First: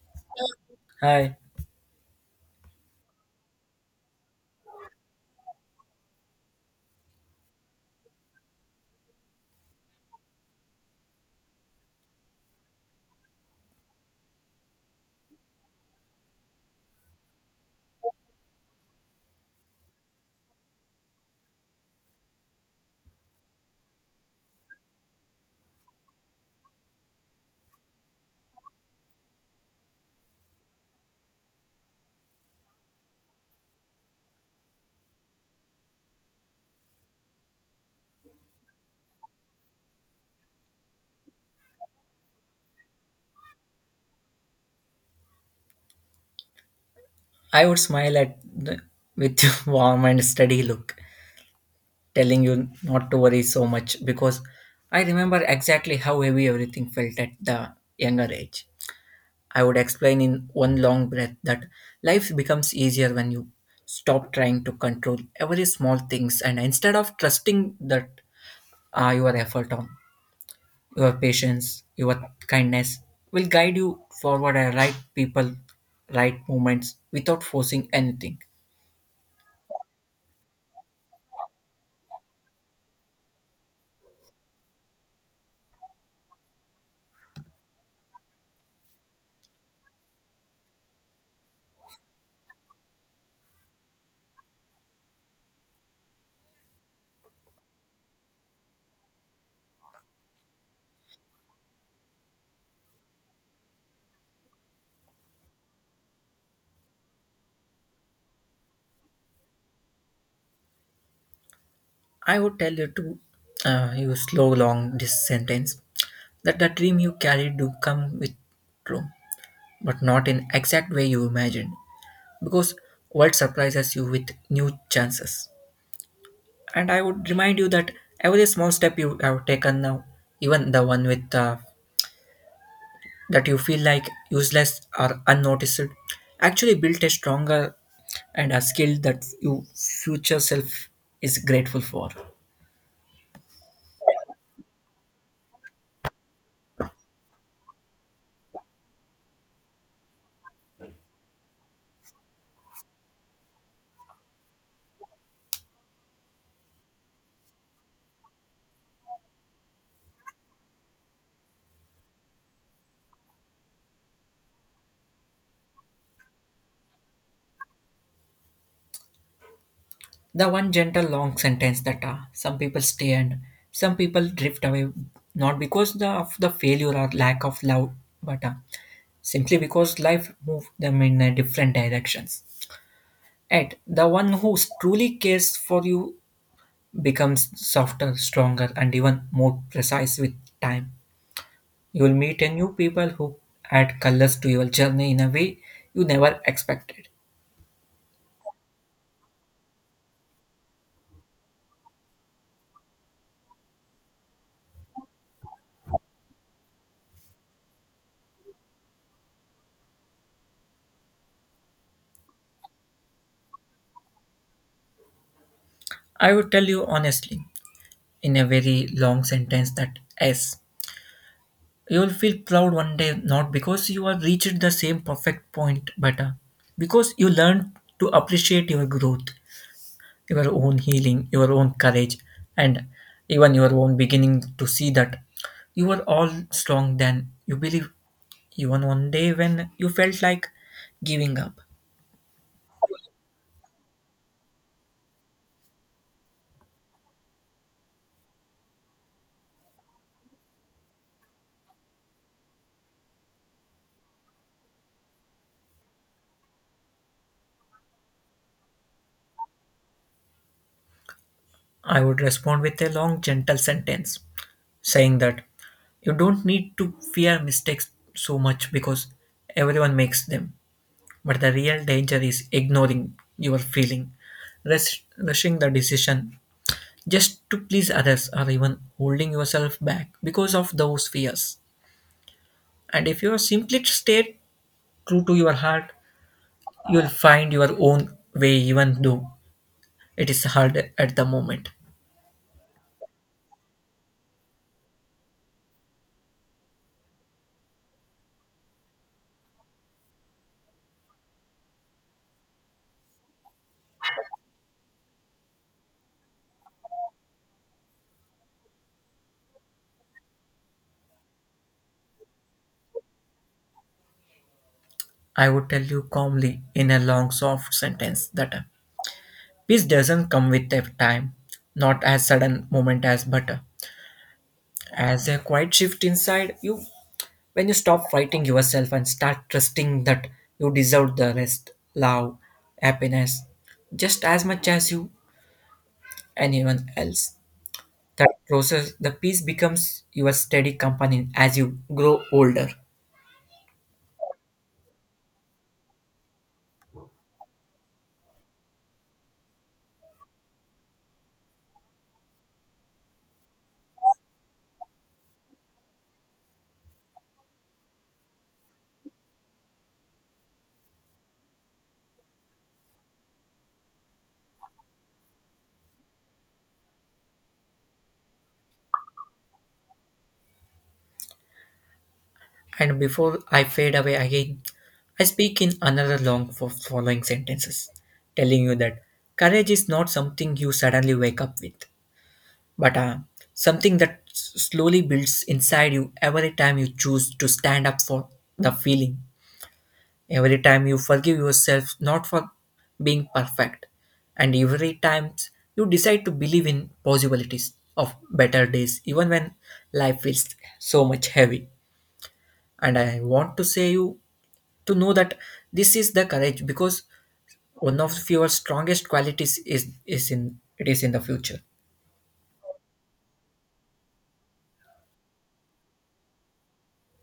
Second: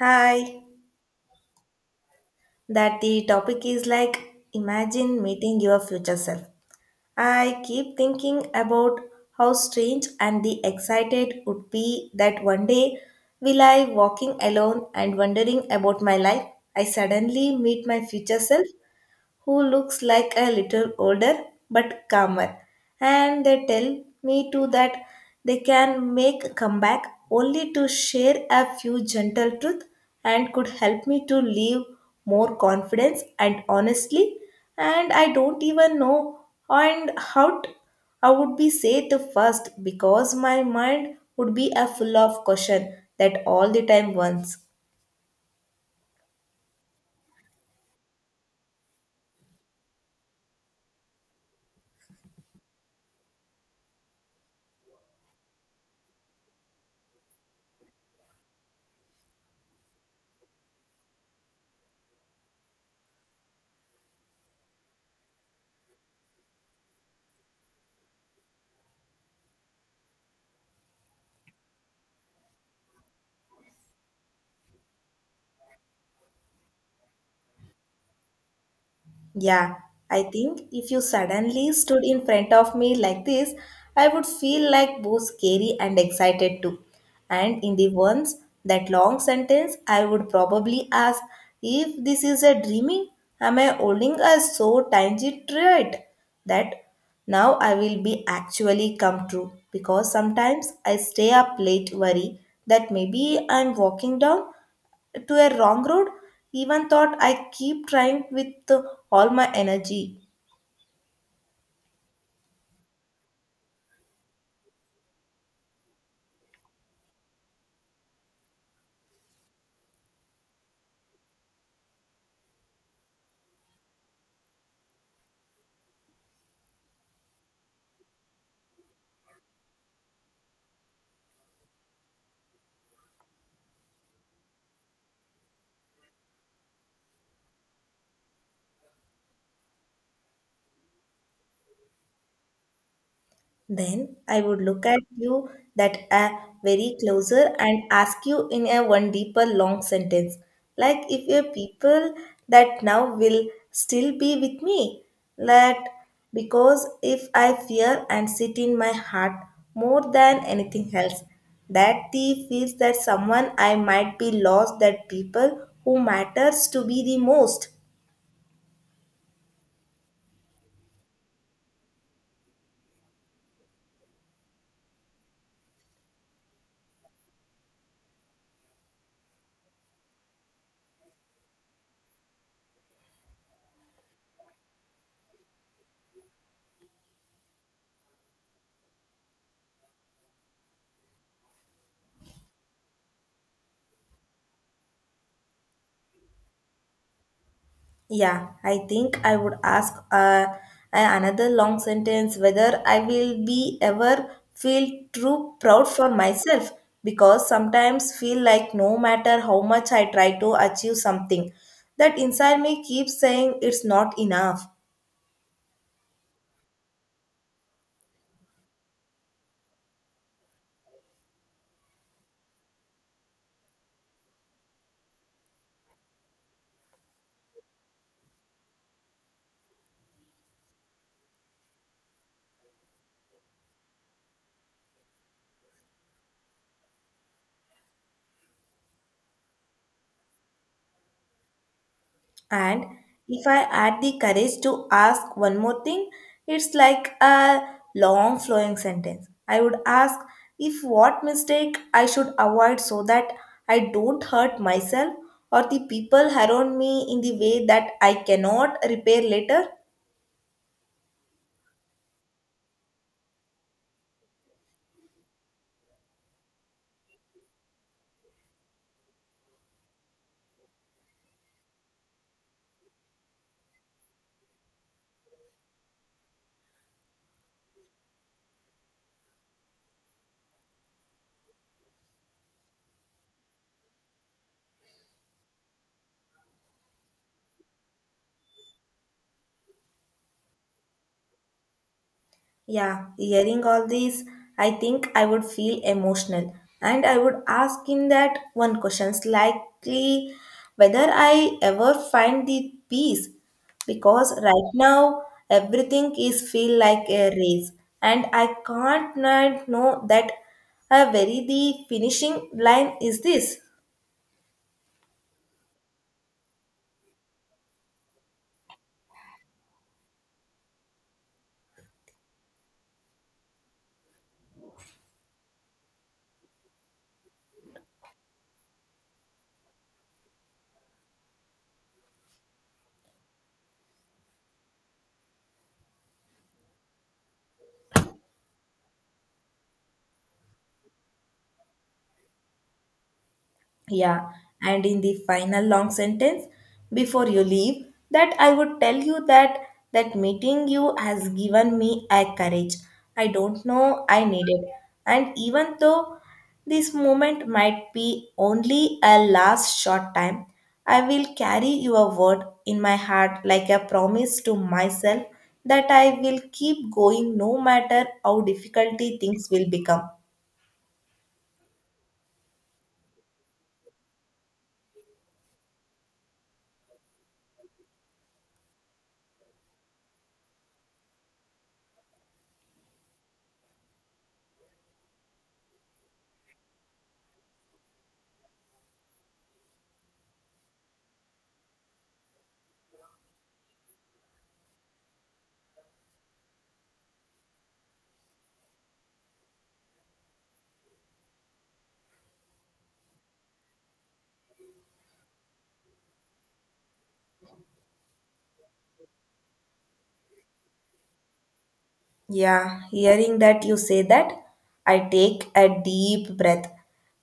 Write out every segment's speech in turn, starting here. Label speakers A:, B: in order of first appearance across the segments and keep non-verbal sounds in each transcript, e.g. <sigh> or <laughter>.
A: Hi,
B: Hi.
A: that the topic is like imagine meeting your future self. I keep thinking about how strange and the excited would be that one day will I walking alone and wondering about my life. I suddenly meet my future self who looks like a little older but calmer. And they tell me too that they can make a comeback only to share a few gentle truths and could help me to live more confidence and honestly. And I don't even know and I would be say it first because my mind would be a full of question that all the time once.
B: I would smile at the, with <laughs> your warm and steady look, telling you not to worry so much because I remember exactly how heavy everything felt at the younger age. I would explain in one long breath that life becomes easier when you stop trying to control every small things and instead of trusting that your effort on your patience, your kindness will guide you forward at right people, right moments without forcing anything.
A: Yeah, I think if you suddenly stood in front of me like this, I would feel like both scary and excited too. And in the once that long sentence, I would probably ask if this is a dreaming, am I holding a so tiny thread that now I will be actually come true? Because sometimes I stay up late worry that maybe I'm walking down to a wrong road even thought I keep trying with all my energy.
B: I would tell you to you slow long this sentence that the dream you carried do come with true, but not in exact way you imagined, because world surprises you with new chances. And I would remind you that every small step you have taken now, even the one with that you feel like useless or unnoticed, actually built a stronger and a skill that your future self is grateful for.
A: Then I would look at you that a very closer and ask you in a one deeper long sentence like if your people that now will still be with me, that because if I fear and sit in my heart more than anything else, that the feels that someone I might be lost that people who matters to be the most.
B: The one gentle long sentence that some people stay and some people drift away, not because of the failure or lack of love, but simply because life moved them in different directions. And the one who truly cares for you becomes softer, stronger, and even more precise with time. You will meet a new people who add colors to your journey in a way you never expected.
A: Yeah, I think I would ask another long sentence whether I will be ever feel true proud for myself, because sometimes feel like no matter how much I try to achieve something, that inside me keeps saying it's not enough.
B: I would tell you honestly, in a very long sentence, that yes, you will feel proud one day, not because you have reached the same perfect point, but because you learned to appreciate your growth, your own healing, your own courage, and even your own beginning to see that you were all strong than you believe even one day when you felt like giving up.
A: And if I add the courage to ask one more thing, it's like a long flowing sentence. I would ask if what mistake I should avoid so that I don't hurt myself or the people around me in the way that I cannot repair later.
B: I would respond with a long, gentle sentence saying that you don't need to fear mistakes so much because everyone makes them. But the real danger is ignoring your feeling, rushing the decision just to please others, or even holding yourself back because of those fears. And if you simply stay true to your heart, you'll find your own way, even though it is hard at the moment.
A: Yeah, hearing all these, I think I would feel emotional and I would ask him that one question's likely whether I ever find the peace, because right now everything is feel like a race and I can't not know that a very the finishing line is this.
B: I would tell you calmly in a long, soft sentence that peace doesn't come with a time, not as sudden moment as butter. As a quiet shift inside you when you stop fighting yourself and start trusting that you deserve the rest, love, happiness, just as much as you anyone else. That process, the peace becomes your steady companion as you grow older.
A: Yeah, and in the final long sentence, before you leave, that I would tell you that that meeting you has given me a courage I don't know I needed. And even though this moment might be only a last short time, I will carry your word in my heart like a promise to myself that I will keep going no matter how difficulty things will become.
B: And before I fade away again, I speak in another long for following sentences, telling you that courage is not something you suddenly wake up with, but something that slowly builds inside you every time you choose to stand up for the feeling, every time you forgive yourself not for being perfect, and every time you decide to believe in possibilities of better days, even when life feels so much heavy. And I want to say you to know that this is the courage because one of your strongest qualities is in the future.
A: Yeah, hearing that you say that, I take a deep breath.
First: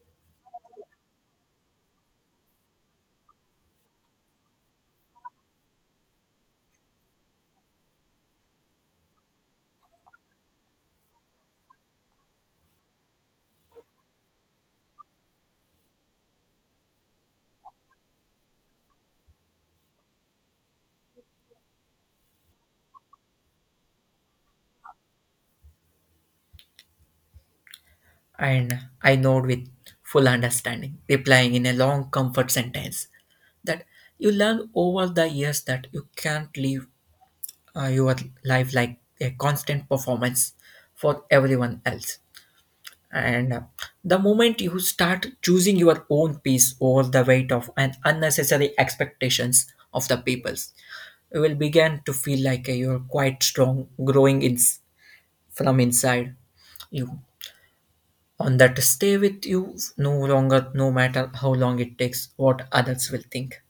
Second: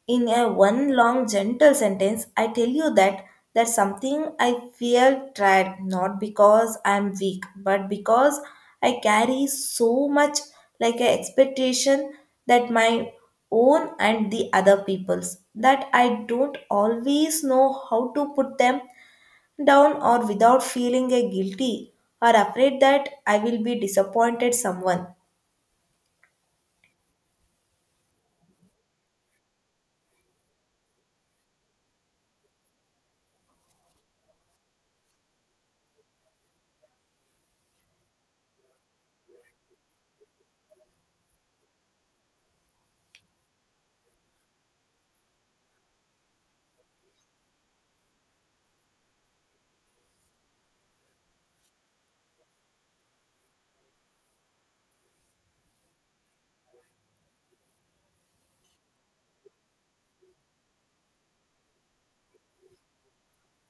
A: In a one long gentle sentence, I tell you that that's something I feel tired, not because I'm weak, but because I carry so much like an expectation that my own and the other people's that I don't always know how to put them down or without feeling a guilty or afraid that I will be disappointed someone.
B: And I nod with full understanding, replying in a long comfort sentence that you learn over the years that you can't live your life like a constant performance for everyone else. And the moment you start choosing your own peace over the weight of an unnecessary expectations of the peoples, you will begin to feel like you're quite strong, growing in, from inside you on that stay with you no longer no matter how long it takes what others will think.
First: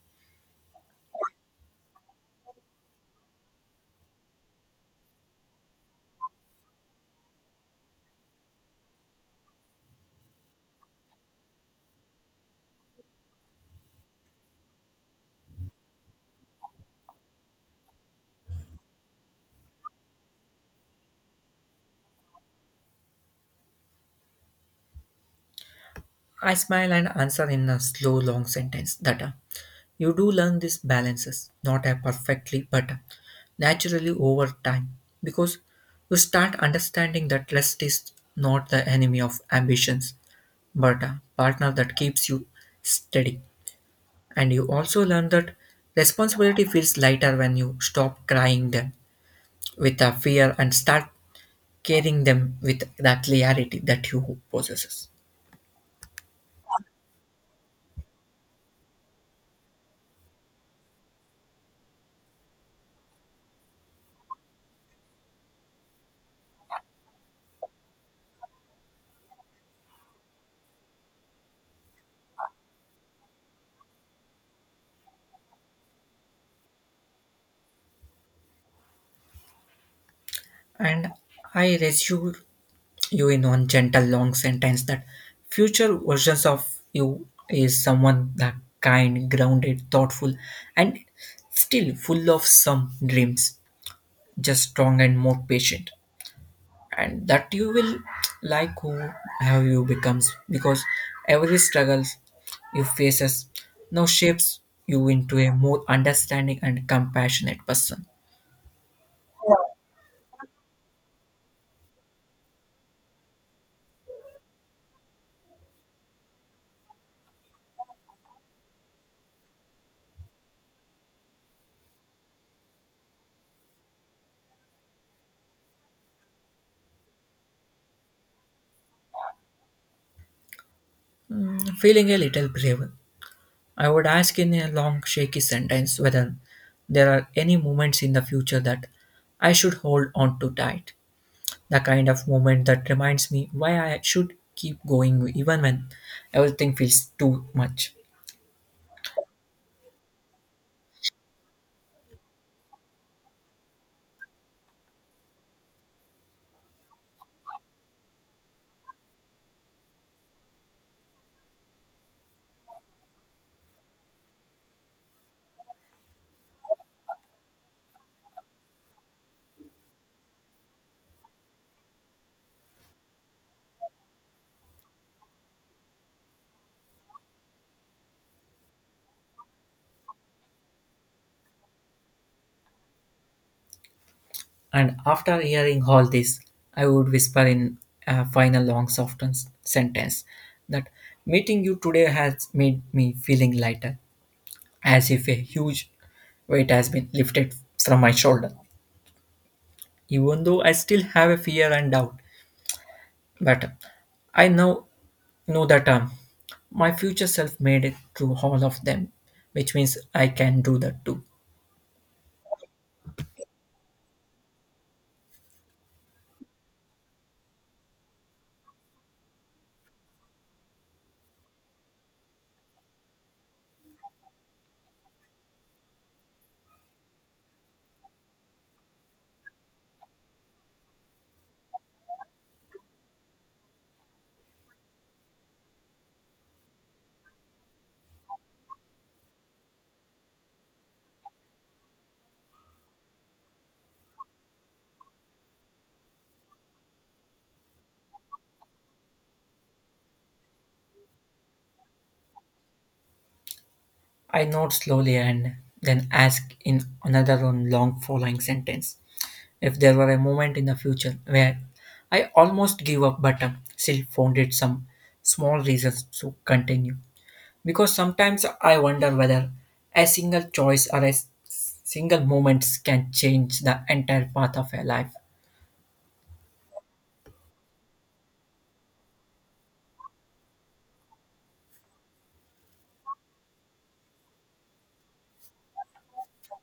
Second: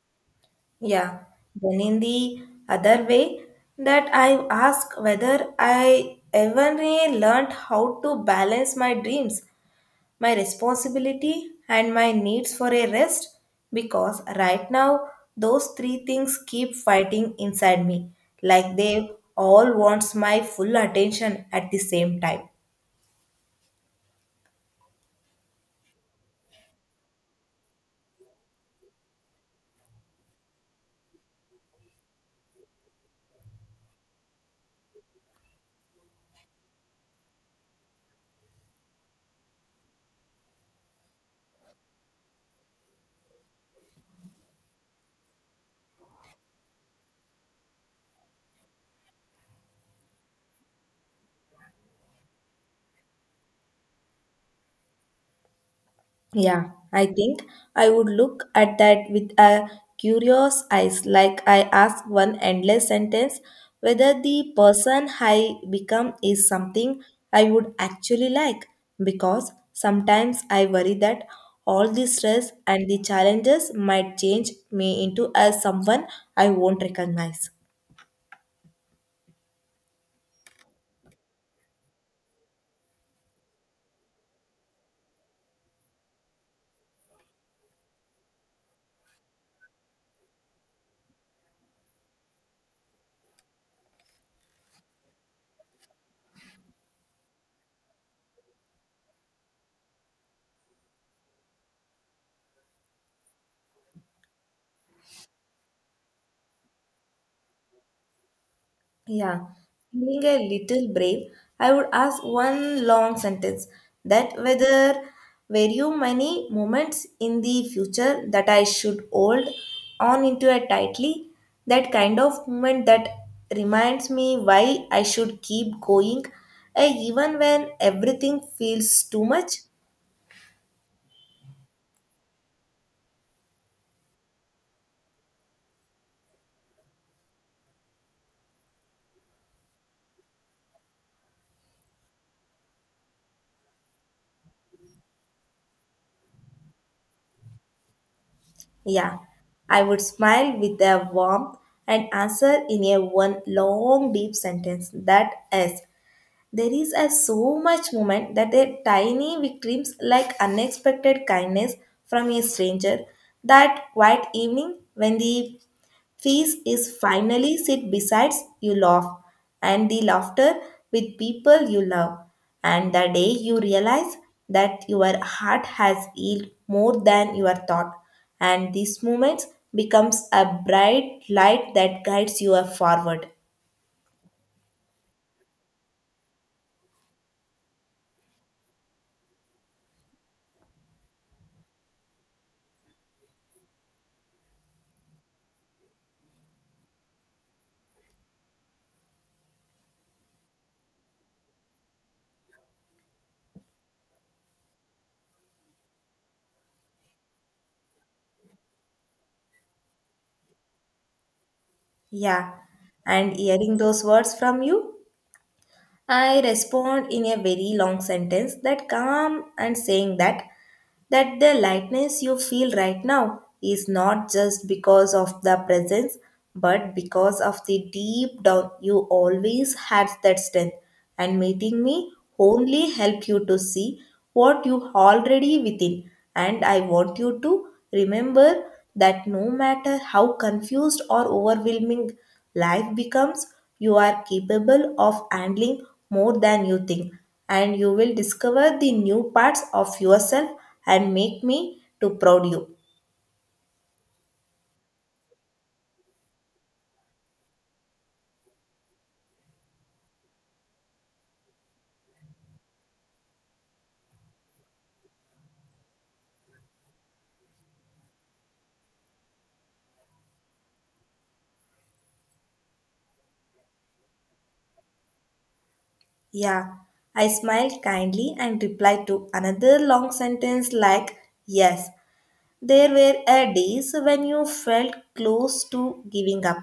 A: Yeah. Then in the other way that I ask whether I ever really learned how to balance my dreams, my responsibility and my needs for a rest, because right now those three things keep fighting inside me like they all wants my full attention at the same time.
B: I smile and answer in a slow long sentence that you do learn these balances not perfectly but naturally over time because you start understanding that lust is not the enemy of ambitions but a partner that keeps you steady and you also learn that responsibility feels lighter when you stop crying them with a fear and start carrying them with the clarity that you possesses.
A: Yeah, I think I would look at that with a curious eyes, like I ask one endless sentence whether the person I become is something I would actually like. Because sometimes I worry that all the stress and the challenges might change me into as someone I won't recognize.
B: And I reassure you in one gentle long sentence that future versions of you is someone that kind, grounded, thoughtful, and still full of some dreams, just strong and more patient. And that you will like who have you becomes because every struggles you faces now shapes you into a more understanding and compassionate person.
A: Yeah, feeling a little brave, I would ask one long sentence that whether were you many moments in the future that I should hold on into it tightly, that kind of moment that reminds me why I should keep going, even when everything feels too much.
B: Feeling a little brave, I would ask in a long, shaky sentence whether there are any moments in the future that I should hold on to tight. The kind of moment that reminds me why I should keep going even when everything feels too much.
A: Yeah, I would smile with a warmth and answer in a one long deep sentence that is. There is a so much moment that a tiny victims like unexpected kindness from a stranger. That quiet evening when the feast is finally sit besides you laugh and the laughter with people you love. And the day you realize that your heart has healed more than your thought. And these moments becomes a bright light that guides you forward.
B: And after hearing all this, I would whisper in a final long, soft sentence that meeting you today has made me feeling lighter, as if a huge weight has been lifted from my shoulder, even though I still have a fear and doubt. But I now know that my future self made it through all of them, which means I can do that too.
A: Yeah, and hearing those words from you, I respond in a very long sentence that calm and saying that that the lightness you feel right now is not just because of the presence, but because of the deep down you always had that strength, and meeting me only helped you to see what you already within. And I want you to remember that no matter how confused or overwhelming life becomes, you are capable of handling more than you think, and you will discover the new parts of yourself and make me to proud you.
B: I nod slowly and then ask in another long following sentence if there were a moment in the future where I almost gave up but still found it some small reasons to continue. Because sometimes I wonder whether a single choice or a single moment can change the entire path of a life.
A: Yeah, I smiled kindly and replied to another long sentence like yes. There were days when you felt close to giving up,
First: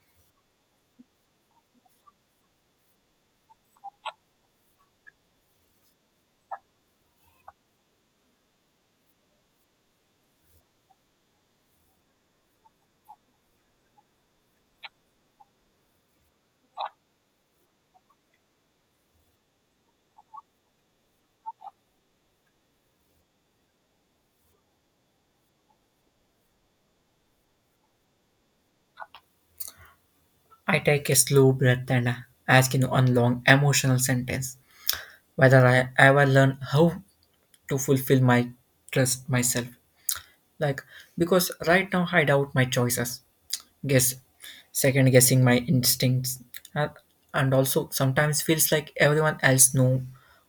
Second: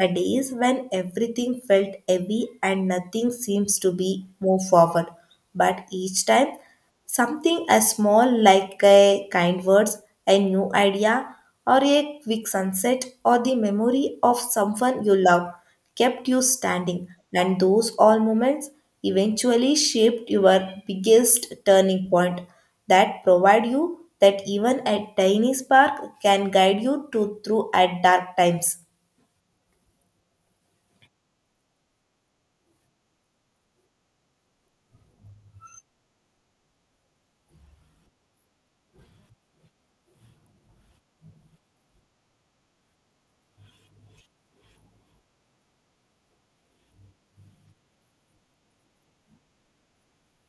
A: the days when everything felt heavy and nothing seems to be move forward. But each time, something as small like a kind words, a new idea, or a quick sunset or the memory of someone you love kept you standing, and those all moments eventually shaped your biggest turning point that provide you that even a tiny spark can guide you to through at dark times.
B: I take a slow breath and ask in one long emotional sentence whether I ever learn how to fulfill my trust myself. Like, because right now I doubt my choices, guess, second guessing my instincts, uh, and also sometimes feels like everyone else know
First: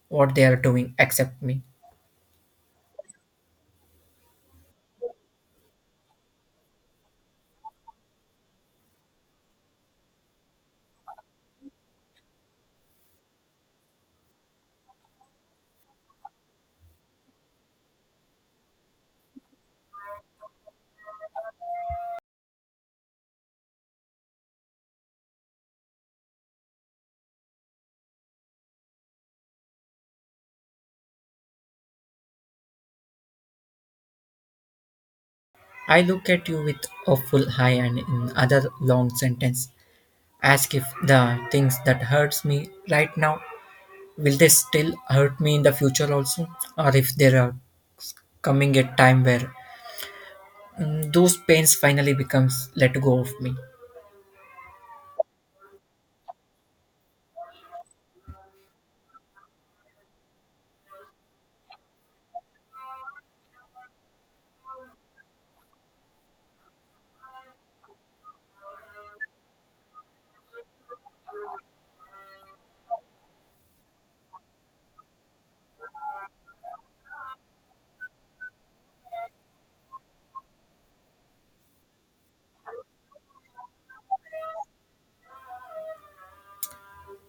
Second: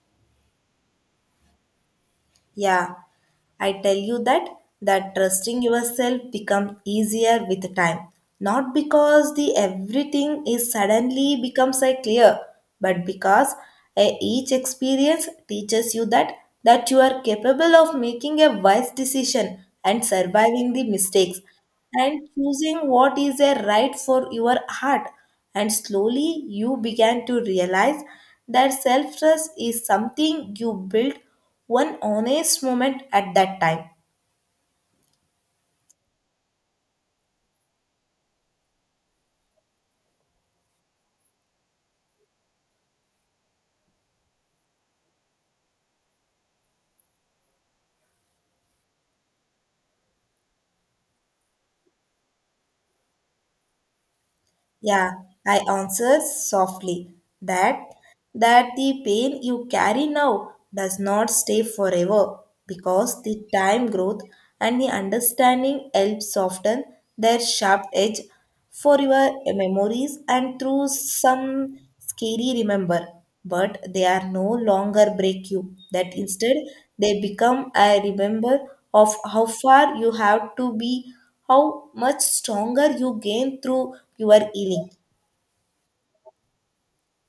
B: what they are doing except me.
A: Yeah, I tell you that that trusting yourself become easier with time. Not because the everything is suddenly becomes a clear, but because a, each experience teaches you that that you are capable of making a wise decision and surviving the mistakes and choosing what is a right for your heart. And slowly you began to realize that self trust is something you build one honest moment at that time.
B: I look at you with a full eye and in other long sentence, ask if the things that hurts me right now, will they still hurt me in the future also? Or if there are coming a time where those pains finally becomes let go of me.
A: Yeah, I answered softly that that the pain you carry now does not stay forever, because the time growth and the understanding help soften their sharp edge for your memories, and through some scary remember, but they are no longer break you, that instead they become a remember of how far you have to be, how much stronger you gain through your healing.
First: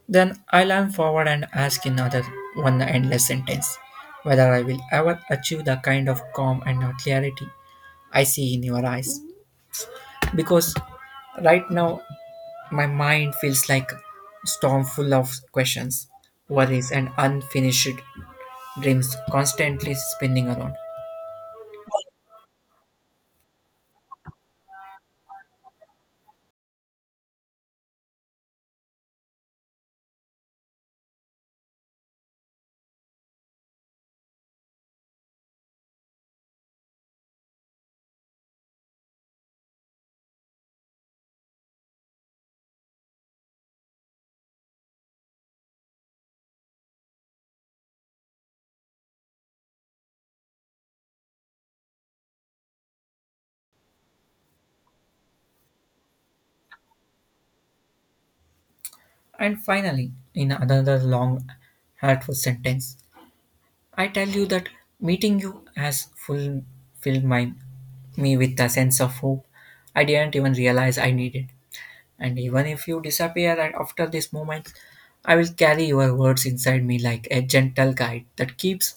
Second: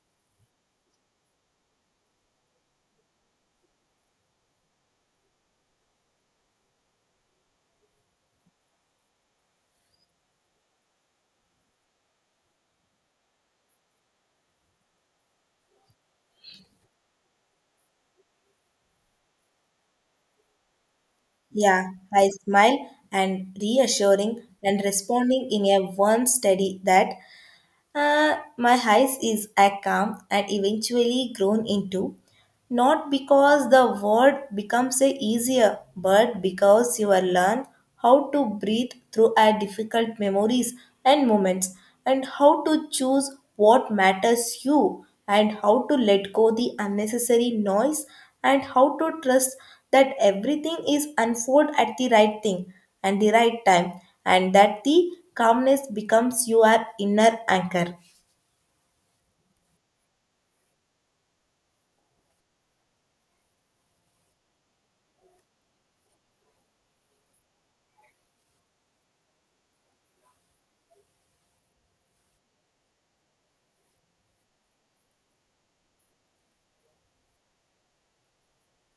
B: Then I lean forward and ask in other one endless sentence whether I will ever achieve the kind of calm and clarity I see in your eyes. Because right now my mind feels like a storm full of questions, worries, and unfinished dreams constantly spinning around.
A: Yeah, I smile and reassuring and responding in a one steady that my house is a calm and eventually grown into, not because the word becomes a easier, but because you are learn how to breathe through our difficult memories and moments, and how to choose what matters you, and how to let go the unnecessary noise, and how to trust that everything is unfold at the right thing and the right time, and that the calmness becomes your inner anchor.
B: And finally, in another long, hurtful sentence, I tell you that meeting you has fulfilled me with a sense of hope I didn't even realize I needed. And even if you disappear and after this moment, I will carry your words inside me like a gentle guide that keeps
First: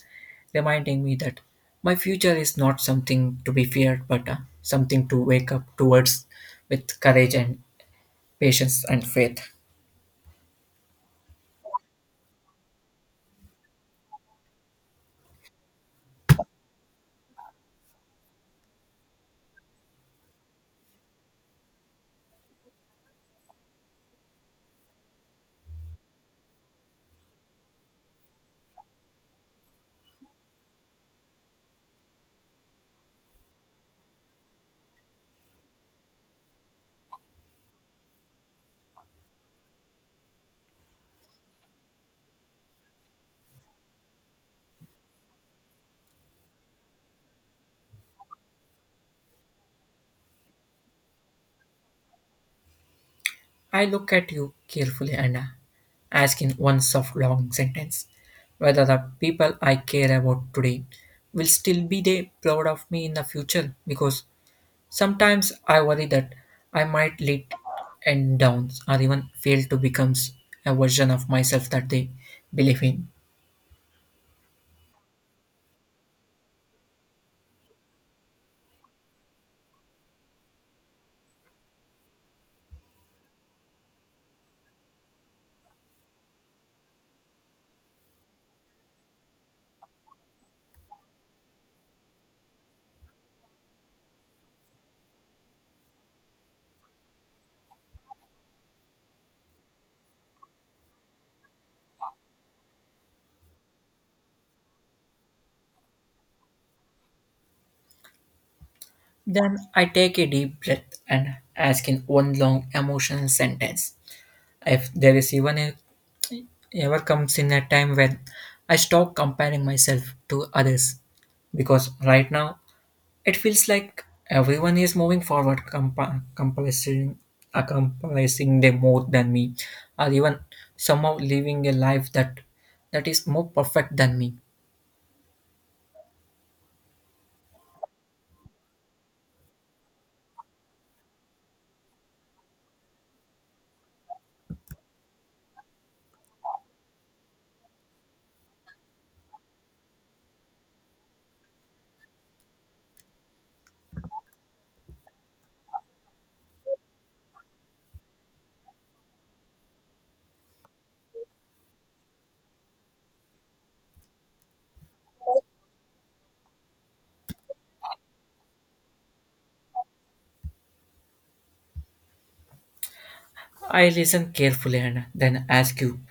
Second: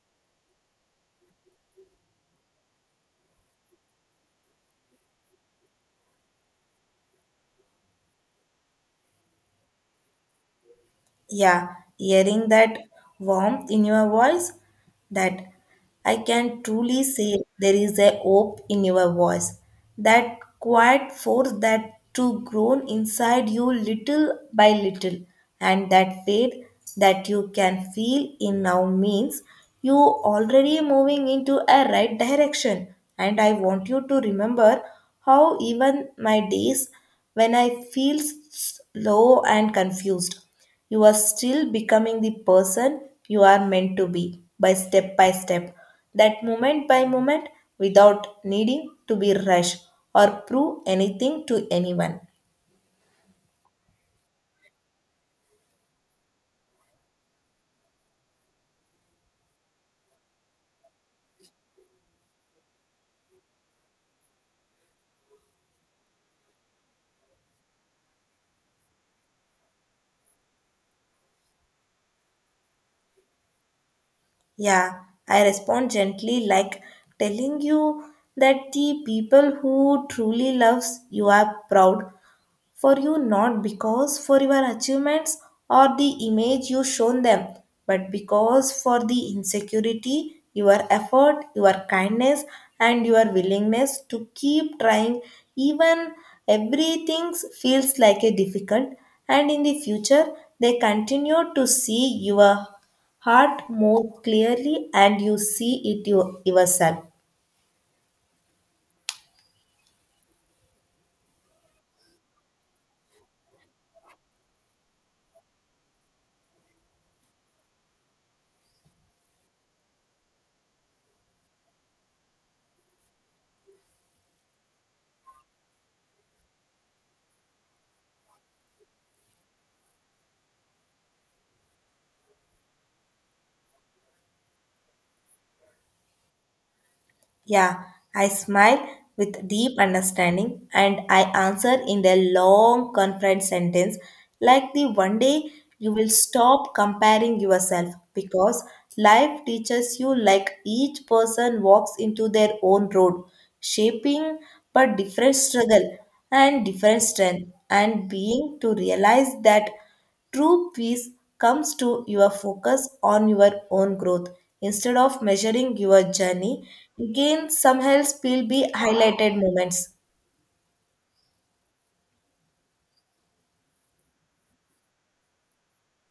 B: reminding me that my future is not something to be feared, but something to wake up towards with courage and patience and faith.
A: Yeah, hearing that warmth in your voice, that I can truly say there is a hope in your voice. That quiet force that to grown inside you little by little, and that faith that you can feel in now means you already moving into a right direction. And I want you to remember how even my days when I feel slow and confused. You are still becoming the person you are meant to be by step by step. That moment by moment without needing to be rushed or prove anything to anyone.
B: I look at you carefully and ask in one soft long sentence whether the people I care about today will still be they proud of me in the future because sometimes I worry that I might let and down or even fail to become a version of myself that they believe in.
A: Yeah, I respond gently like telling you that the people who truly loves you are proud for you not because for your achievements or the image you shown them, but because for the insecurity your effort your kindness and your willingness to keep trying, even everything feels like a difficult, and in the future they continue to see your heart more clearly and you see it you, yourself.
B: Then I take a deep breath and ask in one long emotional sentence. If there is even a, ever comes in a time when I stop comparing myself to others, because right now it feels like everyone is moving forward, accomplishing, accomplishing them more than me, or even somehow living a life that that is more perfect than me.
A: Yeah, I smile with deep understanding and I answer in a long, confident sentence like the one day you will stop comparing yourself because life teaches you like each person walks into their own road, shaping but different struggle and different strength and being to realize that. True peace comes to your focus on your own growth instead of measuring your journey against someone else will be highlighted moments.
B: I listen carefully and then ask you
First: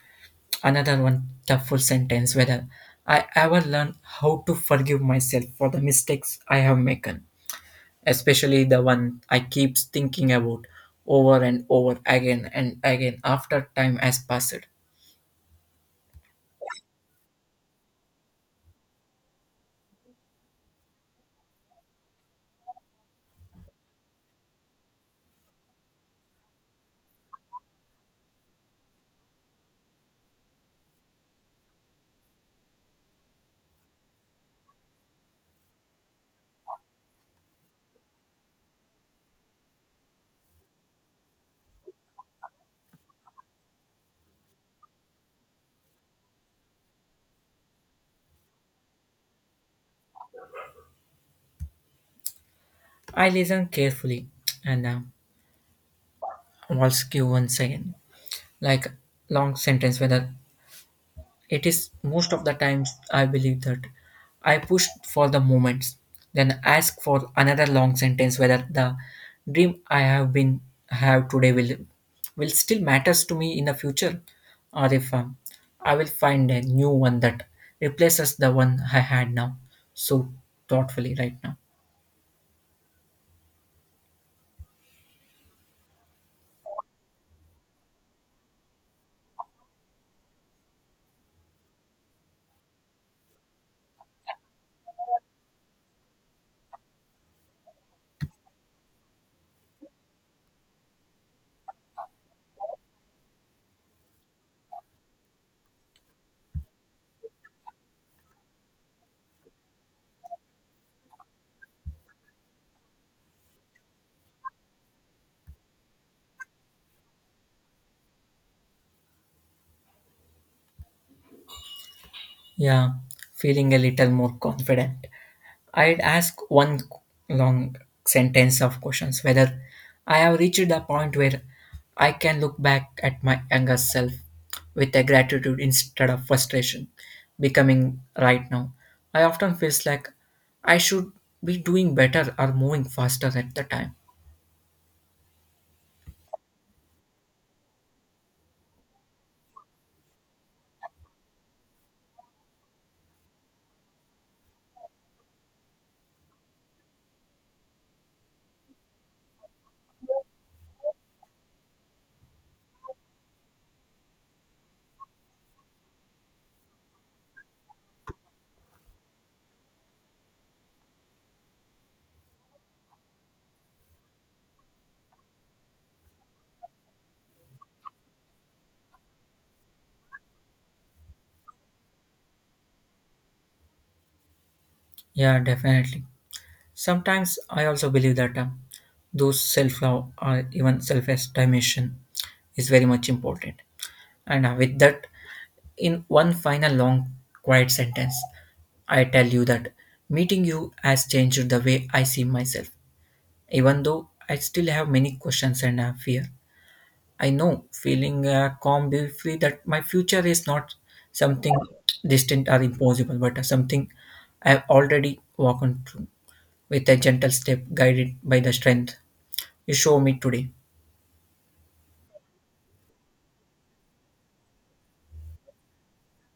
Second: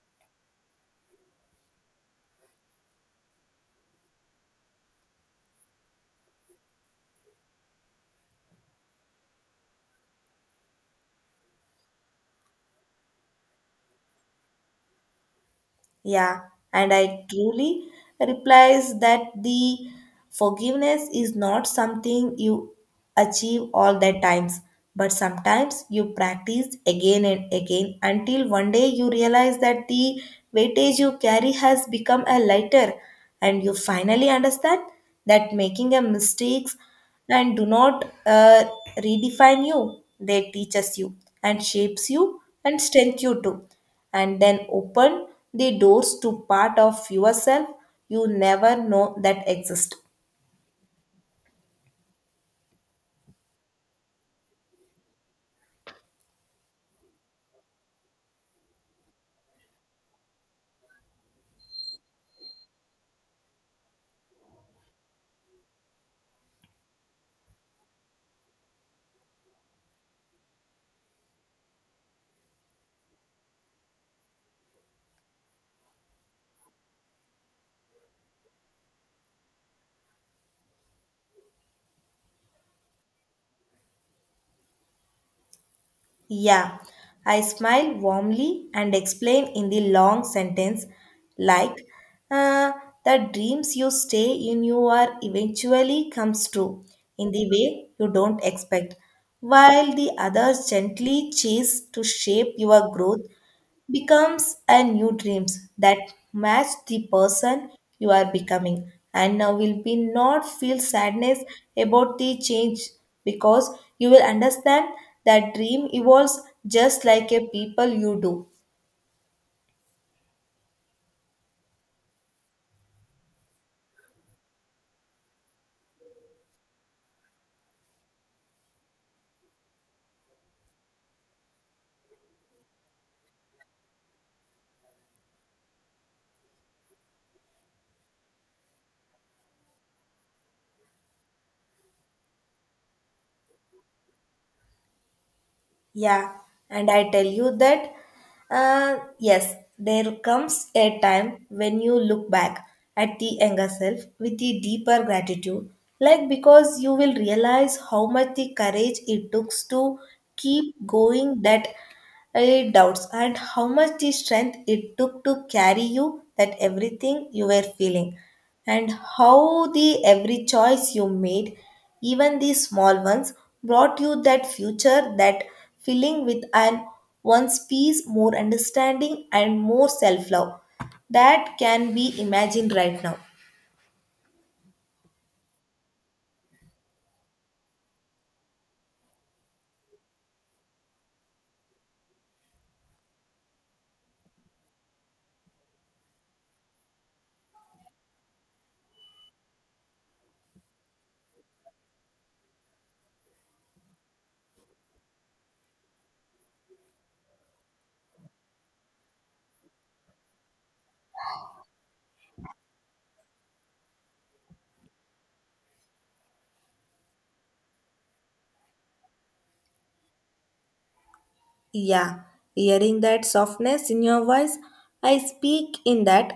B: another one thoughtful sentence whether I ever learned how to forgive myself for the mistakes I have made, especially the one I keep thinking about over and over again and again after time has passed.
A: Yeah, and I truly replies that the forgiveness is not something you achieve all the times, but sometimes you practice again and again until one day you realize that the weightage you carry has become a lighter, and you finally understand that making a mistakes and do not redefine you. They teaches you and shapes you and strength you too, and then open the doors to part of yourself you never know that exist.
B: I listened carefully and was give once again, like long sentence. Whether it is most of the times, I believe that I pushed for the moments, then ask for another long sentence. Whether the dream I have been have today will still matters to me in the future, or if I will find a new one that replaces the one I had now. So thoughtfully, right now.
A: Yeah, I smile warmly and explain in the long sentence like, "Uh, the dreams you stay in you are eventually comes true in the way you don't expect, while the others gently chase to shape your growth becomes a new dreams that match the person you are becoming and now will be not feel sadness about the change, because you will understand that dream evolves just like a people you do.
B: Yeah, feeling a little more confident. I'd ask one long sentence of questions whether I have reached the point where I can look back at my younger self with a gratitude instead of frustration becoming right now. I often feels like I should be doing better or moving faster at the time.
A: Yeah, and I tell you that, yes, there comes a time when you look back at the younger self with a deeper gratitude, like because you will realize how much the courage it took to keep going that, doubts, and how much the strength it took to carry you that everything you were feeling, and how the every choice you made, even the small ones, brought you that future that filling with an one's peace, more understanding and more self love that can be imagined right now.
B: Yeah, definitely. Sometimes I also believe that those self love or even self estimation is very much important. And with that, in one final long, quiet sentence, I tell you that meeting you has changed the way I see myself. Even though I still have many questions and fear, I know feeling calm, be that my future is not something distant or impossible, but something I've already walked through with a gentle step guided by the strength you show me today.
A: Yeah, hearing that softness in your voice, I speak in that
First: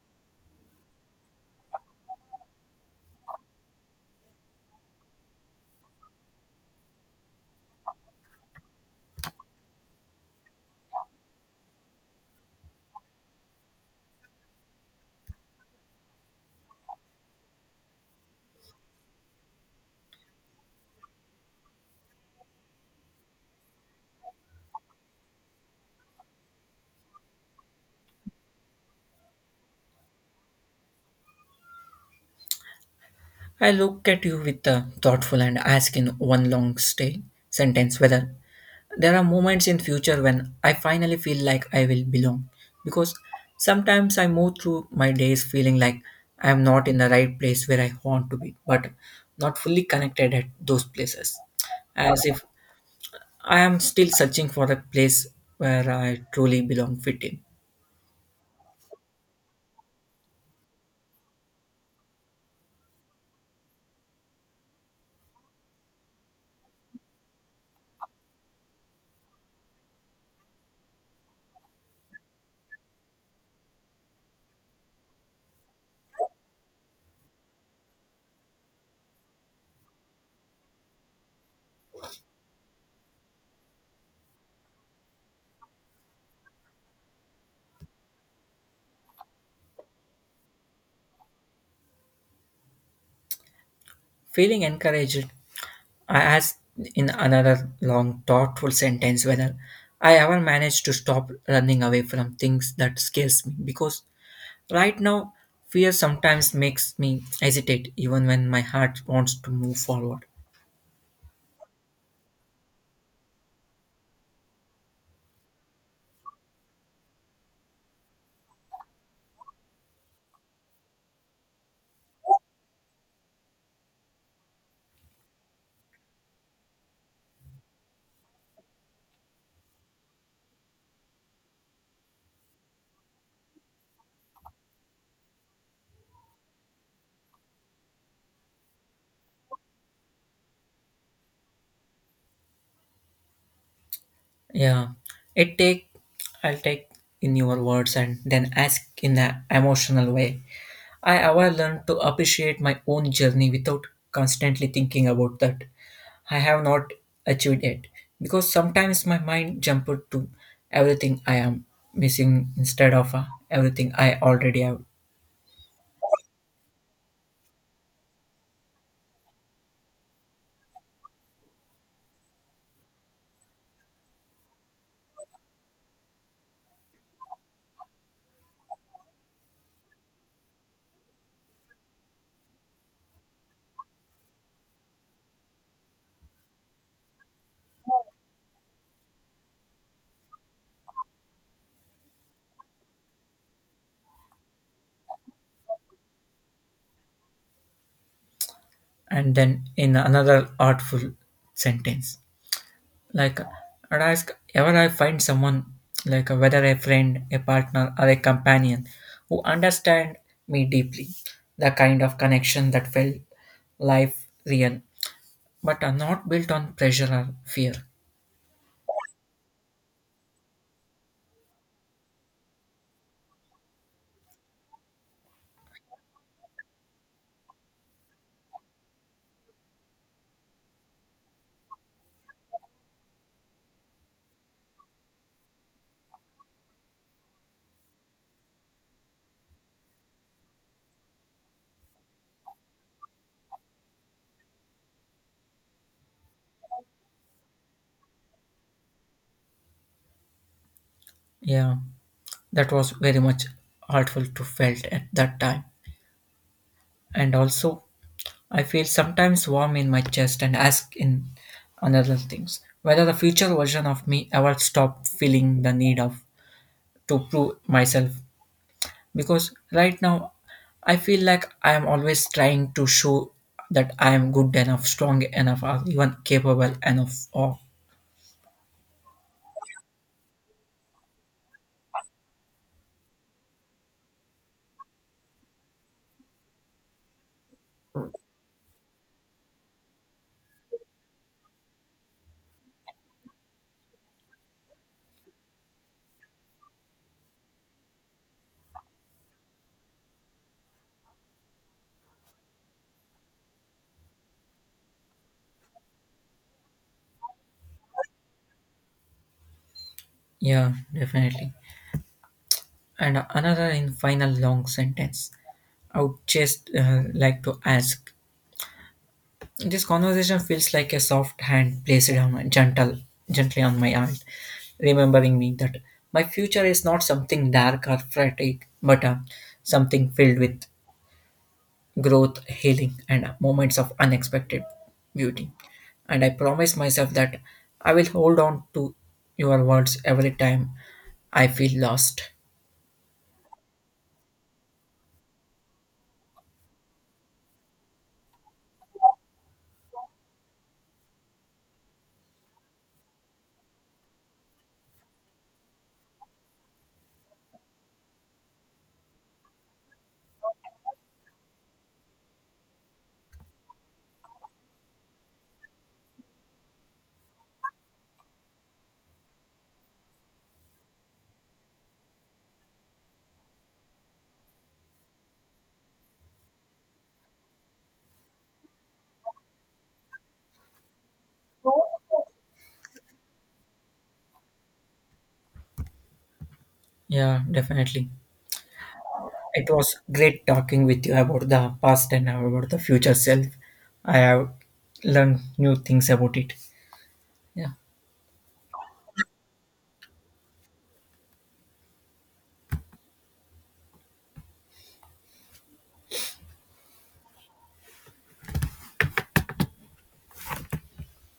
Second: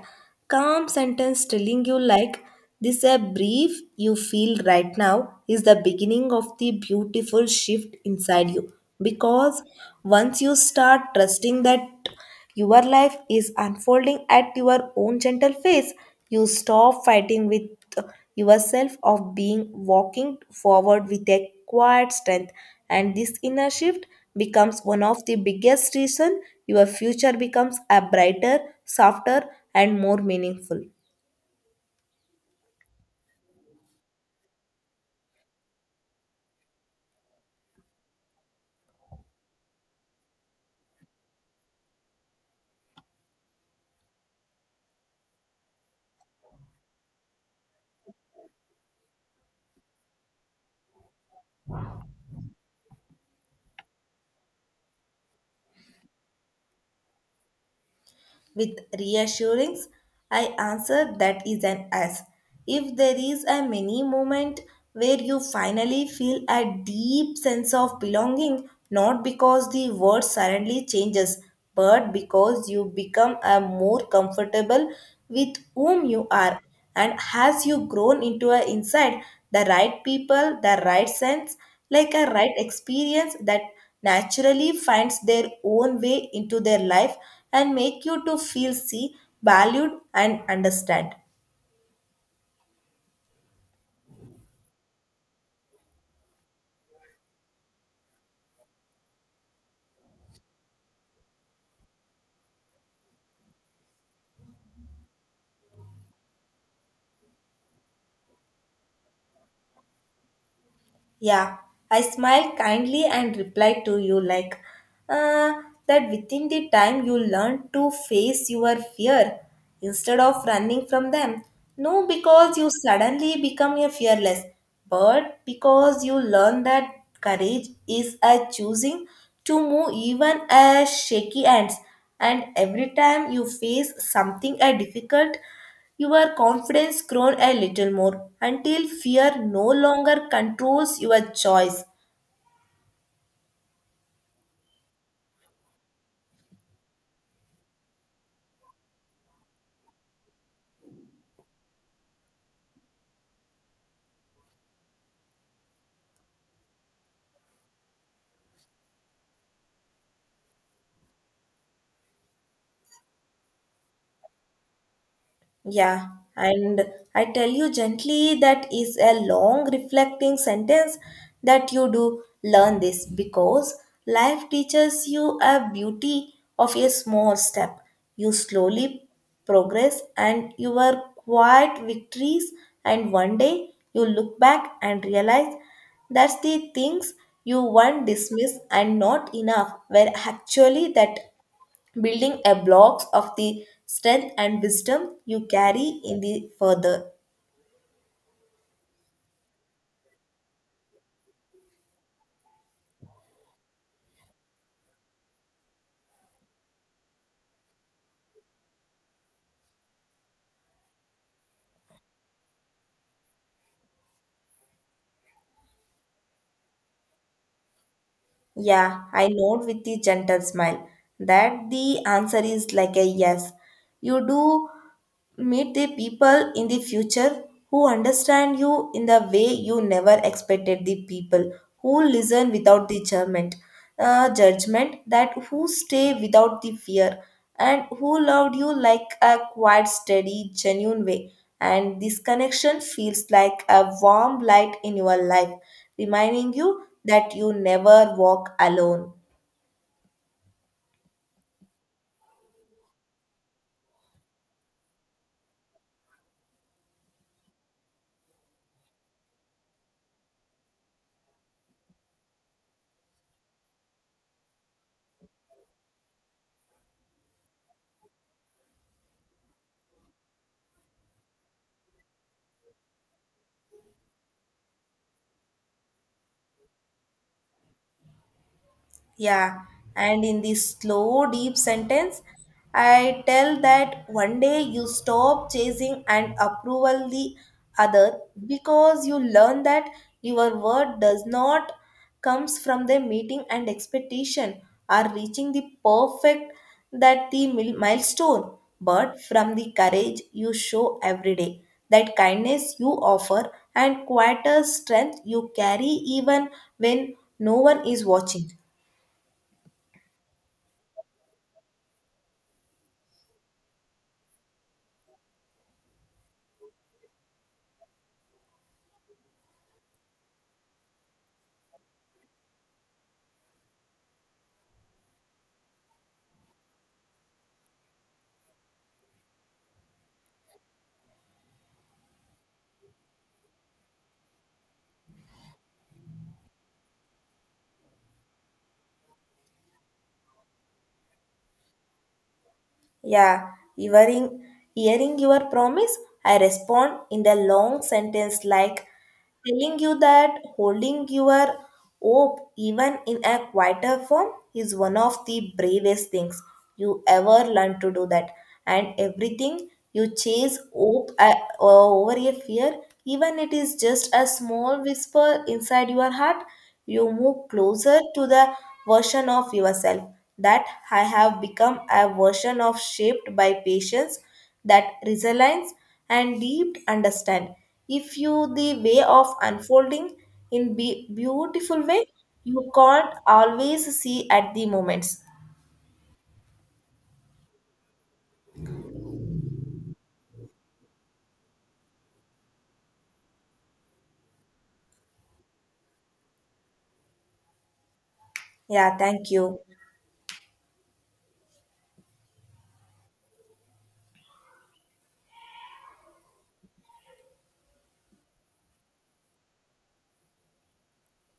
A: calm sentence telling you like this a brief you feel right now is the beginning of the beautiful shift inside you, because once you start trusting that your life is unfolding at your own gentle pace. You stop fighting with yourself of being walking forward with a quiet strength, and this inner shift becomes one of the biggest reason your future becomes a brighter, softer, and more meaningful.
B: I look at you with a thoughtful and ask in one long stay sentence whether there are moments in future when I finally feel like I will belong because sometimes I move through my days feeling like I am not in the right place where I want to be but not fully connected at those places as if I am still searching for a place where I truly belong fit in.
A: With reassurance, I answered that is an S. If there is a mini moment where you finally feel a deep sense of belonging, not because the world suddenly changes, but because you become a more comfortable with whom you are and has you grown into a inside the right people, the right sense, like a right experience that naturally finds their own way into their life and make you to feel see, valued, and understand.
B: Feeling encouraged, I asked in another long, thoughtful sentence whether I ever managed to stop running away from things that scares me because right now fear sometimes makes me hesitate even when my heart wants to move forward.
A: Yeah, I smiled kindly and replied to you like, uh, that within the time you learn to face your fear instead of running from them. No, because you suddenly become a fearless, but because you learn that courage is a choosing to move even as shaky hands. And every time you face something a difficult, your confidence grows a little more until fear no longer controls your choice.
B: Yeah, it take I'll take in your words and then ask in an emotional way. I ever learned to appreciate my own journey without constantly thinking about that. I have not achieved it because sometimes my mind jumped to everything I am missing instead of everything I already have,
A: Yeah, and I tell you gently that is a long reflecting sentence that you do learn this because life teaches you a beauty of a small step. You slowly progress and your quiet victories, and one day you look back and realize that's the things you once dismissed and not enough were actually that building a blocks of the strength and wisdom you carry in the further.
B: and then in another artful sentence. Like, I'd ask ever I find someone, like whether a friend, a partner, or a companion, who understand me deeply, the kind of connection that felt life real, but are not built on pressure or fear.
A: Yeah, I nod with the gentle smile that the answer is like a yes. You do meet the people in the future who understand you in the way you never expected, the people who listen without the judgment, judgment that who stay without the fear and who loved you like a quiet steady genuine way, and this connection feels like a warm light in your life reminding you that you never walk alone.
B: Yeah, that was very much hurtful to felt at that time. And also, I feel sometimes warm in my chest and ask in another things whether the future version of me ever stop feeling the need of to prove myself because right now I feel like I am always trying to show that I am good enough, strong enough, or even capable enough of.
A: Yeah, and in this slow, deep sentence, I tell that one day you stop chasing and approval the other because you learn that your word does not comes from the meeting and expectation or reaching the perfect that the milestone, but from the courage you show every day, that kindness you offer and quieter strength you carry even when no one is watching.
B: Yeah, definitely. And another in final long sentence, I would just like to ask. This conversation feels like a soft hand placed on my gently on my heart, remembering me that my future is not something dark or frantic, but something filled with growth, healing, and moments of unexpected beauty. And I promise myself that I will hold on to your words every time I feel lost.
A: Yeah, hearing, hearing your promise, I respond in the long sentence like telling you that holding your hope even in a quieter form is one of the bravest things you ever learn to do that. And everything you chase hope over a fear, even it is just a small whisper inside your heart, you move closer to the version of yourself that I have become a version of shaped by patience, that resilience and deep understand. If you the way of unfolding in beautiful way, you can't always see at the moments.
B: Yeah, definitely. It was great talking with you about the past and about the future self. I have learned new things about it. Yeah.
A: Yeah, thank you.